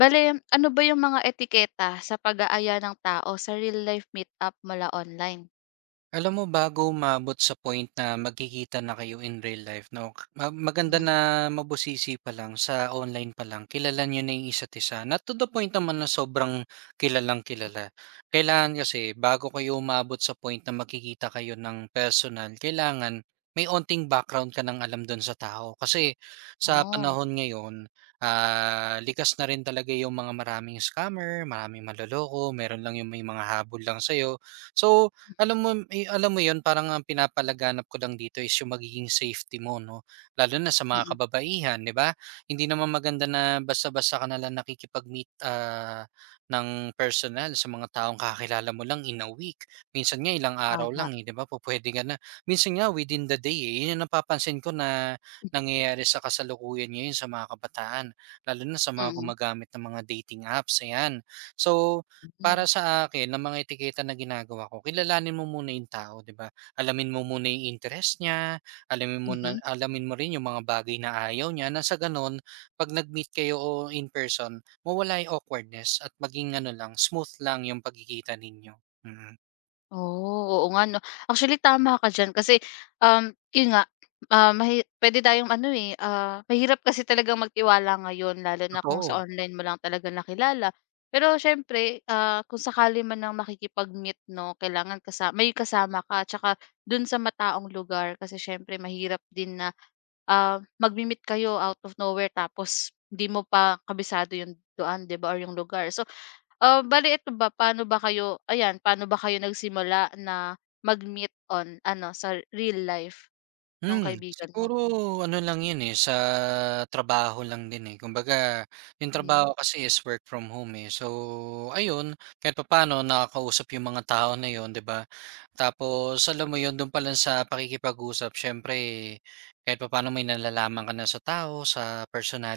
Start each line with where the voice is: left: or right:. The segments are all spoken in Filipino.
left: Bale, ano ba yung mga etiketa sa pag-aaya ng tao sa real life meet-up mula online?
right: Alam mo bago umabot sa point na magkikita na kayo in real life 'no, maganda
left: Mhm.
right: na mabusisi pa lang sa online pa lang kilala niyo na yung isa't isa na to the point naman na sobrang kilalang-kilala. Kailangan kasi bago kayo umabot sa point na magkikita kayo ng personal, kailangan may onting background ka ng alam dun sa tao. Kasi sa
left: Oh.
right: panahon ngayon, likas na rin talaga yung mga maraming scammer, maraming maloloko, meron lang yung may mga habol lang sa'yo. So alam mo 'yun parang ang pinapalaganap ko lang dito is yung magiging safety mo 'no, lalo na sa mga
left: Mm.
right: kababaihan, 'di ba? Hindi naman maganda na basta-basta ka na lang nakikipag-meet, ng personal sa mga taong kakilala mo lang in a week. Minsan nga ilang araw
left: Tama.
right: lang, eh, 'di ba pupuwede ka na. Minsan nga within the day, eh, 'yun ang napapansin ko na nangyayari sa kasalukuyan ngayon sa mga kabataan, lalo na sa mga
left: Mm.
right: gumagamit ng mga dating apps, ayan. So
left: Hmm.
right: para sa akin ng mga etiketa na ginagawa ko, kilalanin mo muna yung tao, 'di ba? Alamin mo muna yung interest niya, alamin mo na
left: Mhm.
right: alamin mo rin yung mga bagay na ayaw niya. Na sa gano'n 'pag nag-meet kayo o in person, mawala yung awkwardness at maging ano lang, smooth lang yung pagkikita ninyo. Mm,
left: Oh, oo nga 'no. Actually tama ka diyan kasi, 'yun nga, puwede tayong ano, eh, mahirap kasi talagang magtiwala ngayon lalo na kung
right: totoo.
left: sa online mo lang talaga nakilala. Pero siyempre, kung sakali man ng makikipag-meet 'no, kailangan kasa may kasama ka tsaka dun sa mataong lugar kasi siyempre mahirap din na, magmi-meet kayo out of nowhere tapos hindi mo pa kabisado 'yung daan, 'di ba, or 'yung lugar. So, bale ito ba, paano ba kayo nagsimula na mag-meet on ano, sa real life nung kaibigan mo?
right: Siguro ano lang 'yun, eh, sa trabaho lang din, eh. Kumbaga 'yung
left: Mhm.
right: trabaho kasi is work from home, eh. So, ayun kahit papaano nakakausap 'yung mga tao na 'yun, 'di ba? Tapos alam mo 'yun, do'n pa lang sa pakikipag-usap siyempre kahit papaano may nalalaman ka na sa tao, sa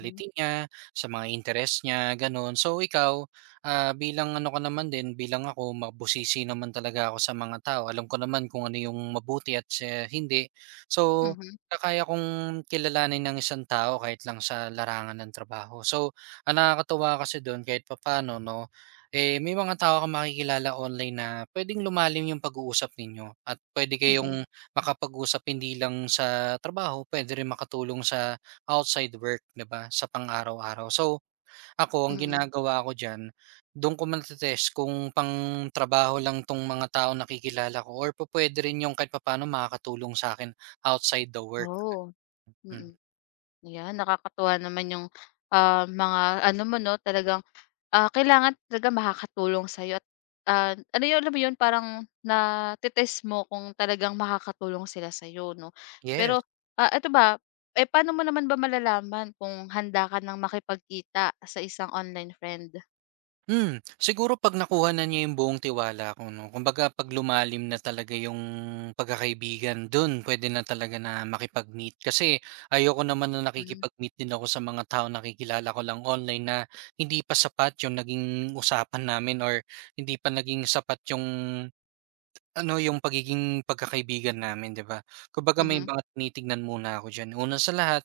left: Mhm.
right: niya, sa mga interes niya, gano'n. So, ikaw, bilang ano ka naman din, bilang ako mabusisi naman talaga ako sa mga tao. Alam ko naman kung ano 'yung mabuti at sa hindi. So,
left: Mhm.
right: nakaya kong kilalanin ng isang tao kahit lang sa larangan ng trabaho. So, ang nakakatuwa kasi do'n kahit papaano 'no, eh, may mga tao kang makikilala online na puwedeng lumalim yung pag-uusap ninyo at pwede
left: Mm.
right: kayong makapag-usap hindi lang sa trabaho, puwede rin makatulong sa outside work, 'di ba, sa pang-araw-araw. So, ako ang
left: Mm.
right: ginagawa ko diyan, dun ko mate-test kung pang trabaho lang 'tong mga taong nakikilala ko or po pwede rin yung kahit papaano makakatulong sa akin outside the work.
left: Oh.
right: Hmm,
left: Mm. Ayan, nakakatuwa naman yung, mga ano mo 'no, talagang kailangan talaga makakatulong sa'yo at, ano yun, alam mo yun, parang nate-test mo kung talagang makakatulong sila sa'yo 'no.
right: yes.
left: Pero, eto ba, eh, paano mo naman ba malalaman kung handa ka ng makipagkita sa isang online friend?
right: Siguro 'pag nakuha na niya yung buong tiwala ko 'no, kumbaga 'pag lumalim na talaga yung pagkakaibigan, dun pwede na talaga na makipag-meet. Kasi ayoko naman na
left: Hmm.
right: nakikipag-meet din ako sa mga taong nakikilala ko lang online na hindi pa sapat yung naging usapan namin or hindi pa naging sapat yung ano, yung pagiging pagkakaibigan namin, 'di ba? Kumbaga may
left: Mhm.
right: mga tinitignan muna ako diyan. Una sa lahat,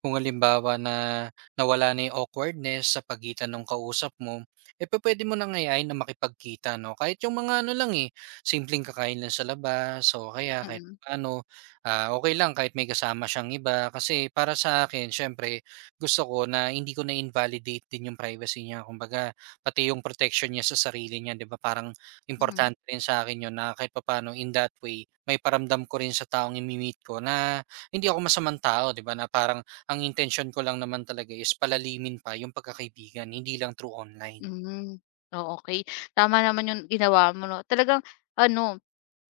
right: kung halimbawa na nawala na yung awkwardness sa pagitan nung kausap mo, eh, pwede mo nang yayain na makipagkita 'no, kahit yung mga ano lang, eh, simpleng kakain lang sa labas o kaya kahit
left: Mm.
right: ano, okey lang kahit may kasama siyang iba. Kasi para sa akin siyempre gusto ko na hindi ko na-invalidate din yung privacy niya. Kumbaga pati yung protection niya sa sarili niya, 'di ba, parang
left: Mm.
right: importante rin sa akin 'yun na kahit papaano in that way, may paramdam ko rin sa taong imi-meet ko na hindi ako masamang tao, 'di ba, na parang ang intention ko lang naman talaga is palalimin pa 'yung pagkakaibigan, hindi lang through online.
left: Hmm. Oh, okay. Tama naman yung ginawa mo 'no. Talagang ano,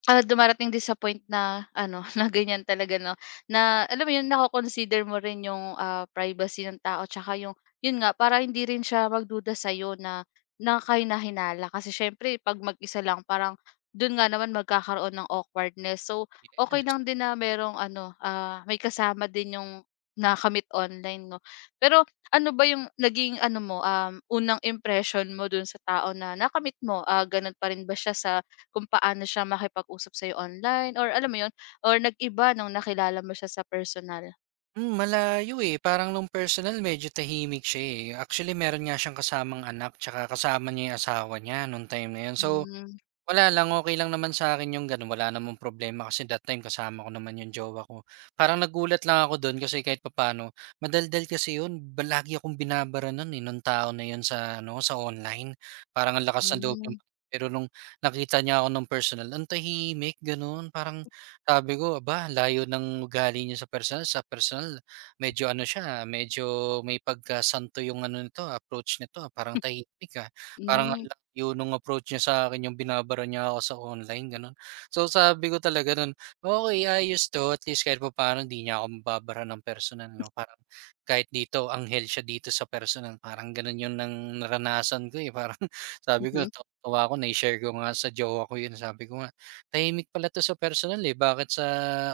left: dumarating din sa point na ano, na ganyan talaga 'no, na alam mo yun, nako-consider mo rin yung, privacy ng tao tsaka yung yun nga, para hindi rin siya magduda sa'yo na na kahinahinala. Kasi siyempre 'pag mag-isa lang, parang dun nga naman magkakaroon ng awkwardness. So, okay
right: Yes.
left: lang din na merong ano, may kasama din yung nakamit online 'no. Pero ano ba yung naging ano mo, unang impression mo dun sa tao na nakamit mo? Ganun pa rin ba siya sa kung paano siya makipag-usap sa'yo online, or alam mo yun, or nag-iba nung nakilala mo siya sa personal?
right: Malayo, eh, parang nung personal medyo tahimik siya, eh. Actually meron nga siyang kasamang anak 'tsaka kasama niya 'yung asawa niya nung time na 'yun. So
left: Hmm.
right: wala lang, okey lang naman sa'kin yung gano'n, wala namang problema kasi that time kasama ko naman yung jowa ko. Parang nagulat lang ako do'n kasi kahit papaano madaldal kasi 'yun, ba lagi akong binabara no'n, eh, nung tao na 'yun sa ano, sa online. Parang ang lakas ng loob niya
left: Hmm.
right: pero nung nakita niya ako ng personal, ang tahimik gano'n. Parang sabi ko, "Aba, layo ng ugali niya sa personal." Sa personal medyo ano siya, medyo may pagkasanto yung ano nito, approach nito, parang tahimik, parang ang
left: Hmm.
right: yun nung approach niya sa'kin, yung binabara niya ako sa online, gano'n. So, sabi ko talaga nun, "Okay, ayos 'to at least kahit pa paano hindi niya ako mababara ng personal 'no." Parang kahit dito anghel siya dito sa personal, parang gano'n yun ang naranasan ko, eh. Parang sabi ko
left: Mhm.
right: natuwa ako, nai-share ko nga sa jowa ko yun, sabi ko nga, "Tahimik pala 'to sa personal, eh, bakit sa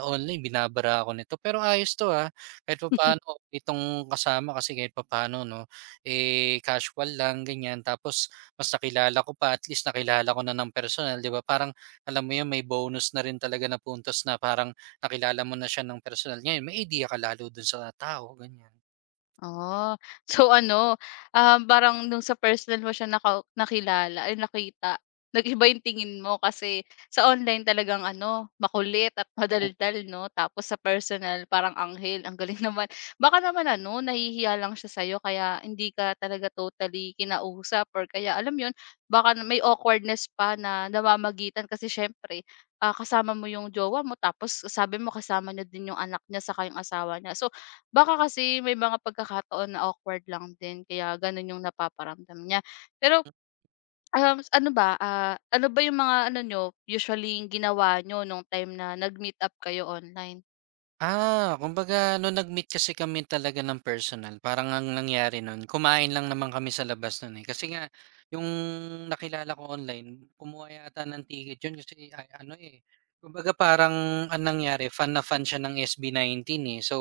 right: online binabara ako nito? Pero ayos 'to, ah, kahit papaano okey 'tong kasama kasi kahit pa paano 'no, eh, casual lang, ganiyan." Tapos mas nakilala ko pa, at least nakilala ko na ng personal, 'di ba? Parang alam mo 'yun, may bonus na rin talaga na puntos na parang nakilala mo na siya ng personal. Ngayon may idea ka lalo dun sa tao, ganiyan.
left: Oh, so ano, parang nung sa personal mo siya nakilala nag-iba yung tingin mo kasi sa online talagang ano, makulit at madaldal 'no, tapos sa personal parang anghel, ang galing naman. Baka naman ano, nahihiya lang siya sa'yo kaya hindi ka talaga totally kinausap, or kaya alam 'yun, baka may awkwardness pa na namamagitan kasi siyempre, kasama mo yung jowa mo tapos sabi mo kasama niyo din yung anak niya sa yung asawa niya. So, baka kasi may mga pagkakataon na awkward lang din kaya gano'n yung napaparamdam niya. Pero, um, s- ano ba, ah, ano ba yung mga ano niyo, usually yung ginawa niyo nung time na nag-meet up kayo online?
right: Ah, kumbaga nung nag-meet kasi kami talaga ng personal, parang ang nangyari nun, kumain lang naman kami sa labas nun, eh. Kasi nga yung nakilala ko online, kumuha yata ng ticket yun kasi ay ano, eh, kumbaga parang ang nangyari fan na fan siya ng SB19, eh. So,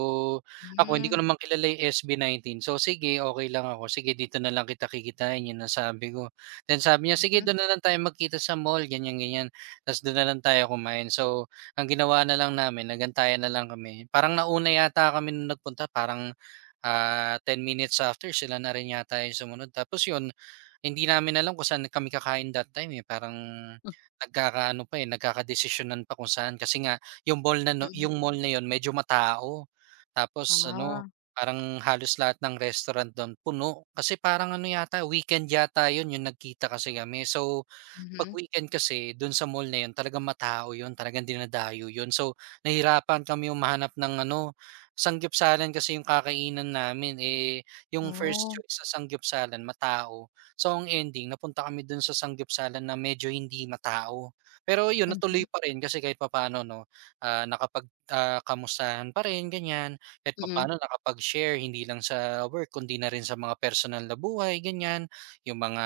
right: ako hindi ko
left: Hmm.
right: naman kilala yung SB19. So, sige okay lang ako, sige dito na lang kita kikitain, yun ang sabi ko. Then sabi niya, "Sige
left: Mhm.
right: dun na lang tayo magkita sa mall," ganyan, ganyan. Ta's dun na lang tayo kumain. So ang ginawa na lang namin nagantayan na lang kami. Parang nauna yata kami nung nagpunta, parang, 10 minutes after sila na rin yata yung sumunod. Tapos yun, hindi namin alam kung saan kami kakain that time, eh, parang
left: Hmm.
right: nagkakaano pa, eh, nagkakadesisyonan pa kung saan kasi nga
left: Mm.
right: yung mall na yun medyo matao. Tapos ano,
left: Ah.
right: parang halos lahat ng restaurant dun puno. Kasi parang ano yata weekend yata yun yung nagkita kasi kami. So 'pag
left: Mhm.
right: weekend kasi dun sa mall na yun talagang matao yun, talagang dinadayo yun. So, nahirapan kami humanap ng ano, sanggupsalan kasi yung kakainan namin, eh, yung first
left: Oh.
right: choice sa sanggupsalan matao. So, ang ending napunta kami dun sa sanggupsalan na medyo hindi matao. Pero yun, natuloy
left: Mhm.
right: pa rin kasi kahit papaano 'no, ah, nakapag, kamustahan pa rin ganyan, kahit
left: Mm.
right: papaano nakapag-share hindi lang sa work kundi na rin sa mga personal na buhay ganyan, yung mga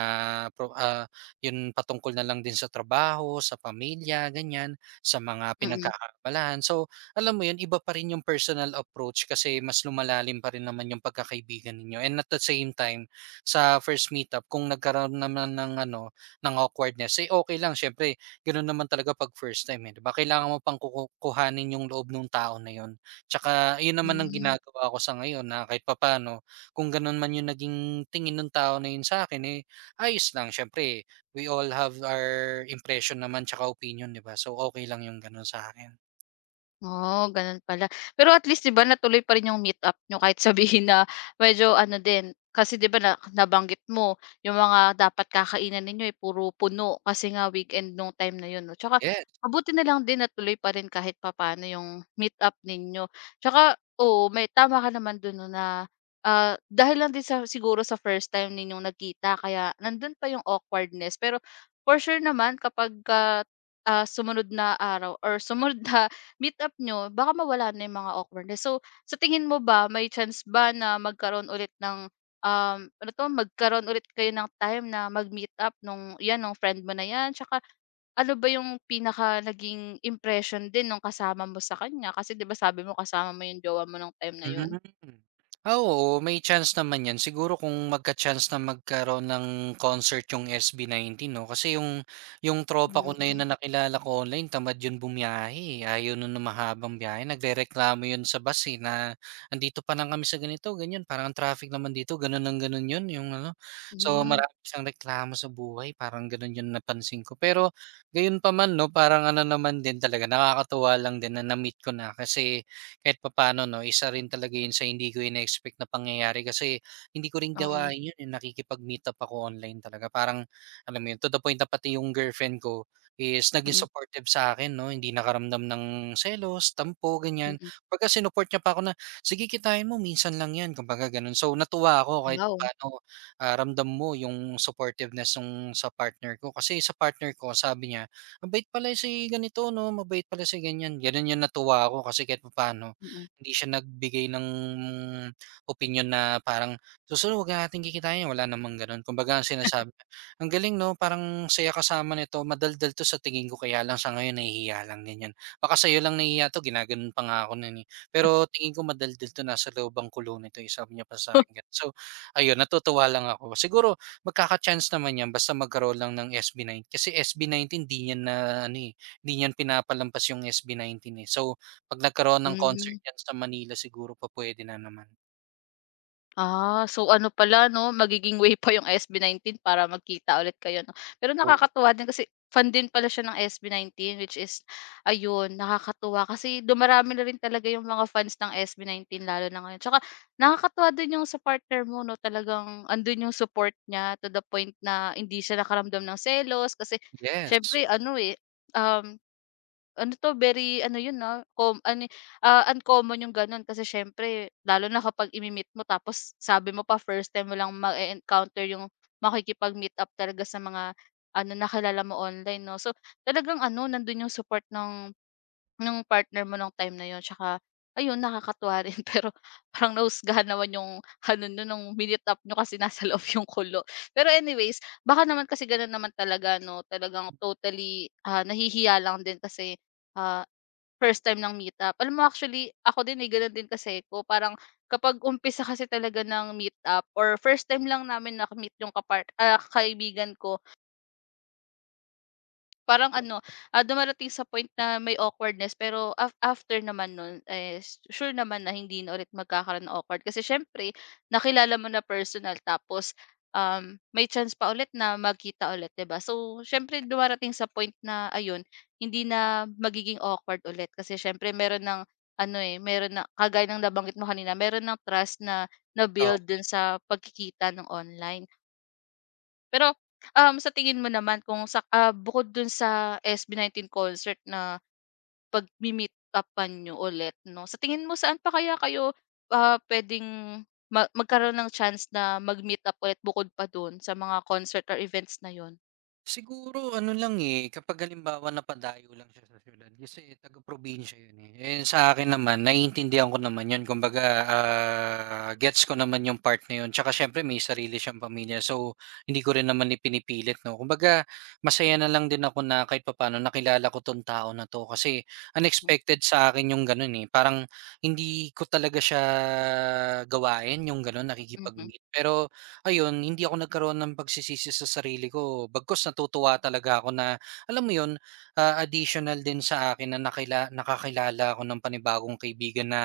right: ah 'yun patungkol na lang din sa trabaho, sa pamilya, ganiyan, sa mga
left: Mm.
right: pinagkakaabalahan. So, alam mo 'yun, iba pa rin yung personal approach kasi mas lumalalim pa rin naman yung pagkakaibigan ninyo, and at the same time, sa first meetup kung nagkaroon naman ng ano, ng awkwardness, eh, okay lang syempre, gano'n naman talaga 'pag first time, eh, 'di ba? Kailangan mo pang kuhanin yung loob nung tao na 'yun. Tsaka ayun naman ang
left: Hmm.
right: ginagawa ko sa ngayon na kahit papaano kung gano'n man yung naging tingin nung tao na 'yun sa akin, eh, ayos lang syempre. We all have our impression naman tsaka opinion, 'di ba? So, okay lang yung gano'n akin.
left: Oh, ganun pala. Pero at least 'di ba natuloy pa rin yung meet-up niyo kahit sabihin na medyo ano din, kasi 'di ba na nabanggit mo yung mga dapat kakainan ninyo, eh, puro puno kasi nga weekend nung time na yun 'no. Tsaka
right: Yes.
left: mabuti na lang din natuloy pa rin kahit papaano yung meet-up ninyo. Tsaka oo, may tama ka naman dun 'no na, dahil lang din sa siguro sa first time ninyong nagkita kaya nandun pa yung awkwardness. Pero for sure naman kapagka, sumunod na araw or sumunod na meet up niyo baka mawala na yung mga awkwardness. So, sa tingin mo ba may chance ba na magkaroon ulit kayo ng time na mag-meet up nung friend mo na 'yan? Tsaka ano ba yung pinaka naging impression din nung kasama mo sa kanya? Kasi 'di ba sabi mo kasama mo yung jowa mo nung time na
right: Hmm.
left: yun?
right: Ah, oo, may chance naman 'yan. Siguro kung magka-chance na magkaroon ng concert yung SB19 'no, kasi yung tropa ko
left: Mm.
right: na yun na nakilala ko online tamad yun bumiyahe, eh. Ayaw nun ng mahabang biyahe, nagrereklamo yun sa bus, eh, na, "Andito pa lang kami sa ganito, ganyan, parang ang traffic naman dito." Ganun ng ganun yun yung ano. So,
left: Hmm.
right: marami siyang reklamo sa buhay, parang ganun yun napansin ko. Pero gayunpaman 'no, parang ano naman din talaga, nakakatuwa lang din na na-meet ko na kasi kahit papaano 'no, isa rin talaga 'yun sa hindi ko ine-expect na pangyayari kasi hindi ko rin
left: Oo.
right: gawain 'yun, eh, nakikipag-meet up ako online talaga. Parang alam mo 'yun, to the point na pati yung girlfriend ko is naging
left: Mm.
right: supportive sa akin 'no, hindi nakaramdam ng selos, tampo, ganiyan.
left: Mm.
right: Kumbaga sinupport niya pa ako na, "Sige kitain mo minsan lang 'yan," kumbaga gano'n. So natuwa ako kahit
left: Wow.
right: papaano, ramdam mo yung supportiveness ng sa partner ko kasi sa partner ko sabi niya, "Mabait pala si ganito 'no, mabait pala si ganiyan." Gano'n 'yun, natuwa ako kasi kahit papaano
left: Mm.
right: hindi siya nagbigay ng opinyon na parang, "Susunod huwag na natin kikitain." Wala namang gano'n. Kumbaga ang sinasabi niya, "Ang galing 'no, parang saya kasama nito, madaldal 'to sa tingin ko kaya lang sa ngayon nahihiya lang," ganyan. "Baka sa'yo lang nahihiya 'to, ginagano'n pa nga ako no'n, eh. Pero tingin ko madaldal 'to, nasa loob ang kulo nito, eh." Sabi niya pa sa'kin gano'n. So, ayun natutuwa lang ako. Siguro magkaka-chance naman 'yan basta magkaroon lang ng SB9 kasi SB19 di niyan na ano, eh, di niyan pinapalampas yung SB19, eh. So, 'pag nagkaroon ng concert
left: Hmm.
right: yan sa Manila siguro pupuwede na naman.
left: So ano pala 'no, magiging way pa yung SB19 para magkita ulit kayo 'no. Pero
right: Oh,
left: nakakatuwa din kasi fan din pala siya ng SB19, which is ayun, nakakatuwa kasi dumarami na rin talaga yung mga fans ng SB19 lalo na ngayon. Tsaka nakakatuwa din yung sa partner mo 'no, talagang andun yung support niya to the point na hindi siya nakaramdam ng selos kasi
right: yes.
left: siyempre ano, eh, um, ano 'to, very ano yun, uncommon yung gano'n kasi siyempre lalo na kapag imi-meet mo tapos sabi mo pa first time mo lang encounter yung makikipag-meet up talaga sa mga ano, nakilala mo online 'no. So, talagang ano, nandun yung support ng partner mo nung time na 'yun, tsaka ayun nakakatuwa rin pero parang nahusgahan naman yung ano niyo nung minute up niyo kasi nasa loob yung kulo. Pero anyways, baka naman kasi gano'n naman talaga 'no, talagang totally, nahihiya lang din kasi, ah First time ng meet-up. Alam mo actually ako din, eh, gano'n din kasi ko parang kapag umpisa kasi talaga ng meet-up or first time lang namin yung kaibigan ko. Parang ano, dumarating sa point na may awkwardness pero after naman nun, eh, sure naman na hindi na ulit magkakaroon ng awkward kasi siyempre nakilala mo na personal, tapos, may chance pa ulit na magkita ulit, 'di ba? So, siyempre dumarating sa point na ayun, hindi na magiging awkward ulit kasi siyempre meron ng ano, eh, meron ng kagaya ng nabanggit mo kanina, meron ng trust na na-build dun sa pagkikita ng online. Pero, sa tingin mo naman kung bukod dun sa SB19 concert na pagmi-meet-up-an ulit 'no, sa tingin mo saan pa kaya kayo, puwedeng magkaroon ng chance na mag-meet-up ulit bukod pa dun sa mga concert or events na yon.
right: Siguro ano lang, eh, kapag halimbawa napadayo lang siya sa siyudad kasi taga-probinsya 'yun, eh. Eh, sa akin naman naiintindihan ko naman 'yun kumbaga, gets ko naman yung part na 'yun, tsaka siyempre may sarili siyang pamilya so hindi ko rin naman ipinipilit 'no. Kumbaga masaya na lang din ako na kahit papaano nakilala ko 'tong tao na 'to kasi
left: Hmm.
right: unexpected sa akin yung gano'n, eh, parang hindi ko talaga siya gawain yung gano'n
left: Mhm.
right: nakikipag-meet pero ayun, hindi ako nagkaroon ng pagsisisi sa sarili ko, bagkus natutuwa talaga ako na alam mo 'yun, additional din sa akin na nakakilala ako ng panibagong kaibigan na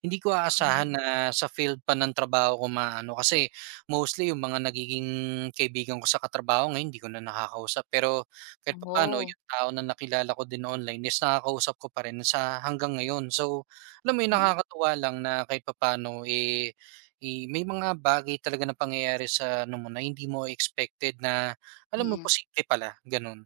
right: hindi ko aasahan
left: Mhm.
right: na sa field pa ng trabaho ko maano. Kasi mostly yung mga nagiging kaibigan ko sa katrabaho ngayon hindi ko na nakakausap. Pero kahit papaano
left: Oh.
right: yung tao na nakilala ko din online is nakakausap ko pa rin sa hanggang ngayon. So, alam mo 'yun,
left: Mm.
right: nakakatuwa lang na kahit papaano, may mga bagay talaga na pangyayari sa ano mo na hindi mo expected na alam mo
left: Mm.
right: posible pala, gano'n.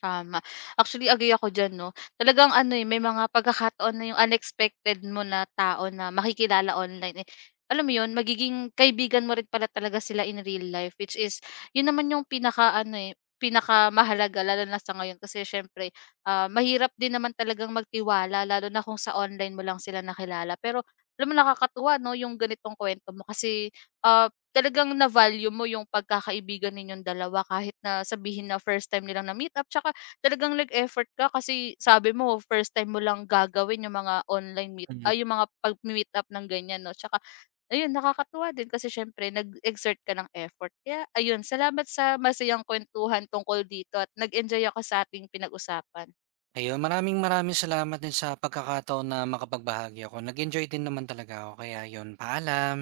left: Tama. Actually, agree ako diyan 'no. Talagang ano, eh, may mga pagkakataon na yung unexpected mo na tao na makikilala online, eh, alam mo yun, magiging kaibigan mo rin pala talaga sila in real life, which is yun naman yung pinakamahalaga lalo na sa ngayon kasi siyempre, mahirap din naman talagang magtiwala lalo na kung sa online mo lang sila nakilala. Pero alam mo nakakatuwa 'no, yung ganitong kuwento mo kasi, talagang na-value mo yung pagkakaibigan ninyong dalawa kahit na sabihin na first time nilang na-meet up, tsaka talagang nag-effort ka kasi sabi mo first time mo lang gagawin yung mga online meet
right: Mm.
left: ay yung mga pag meet up ng ganyan 'no, tsaka ayun nakakatuwa din kasi siyempre nag-exert ka ng effort. Kaya ayun, salamat sa masayang kuwentuhan tungkol dito at nag-enjoy ako sa ating pinag-usapan.
right: Ayun, maraming maraming salamat din sa pagkakataon na makapagbahagi ako. Nag-enjoy din naman talaga ako kaya 'yun, paalam.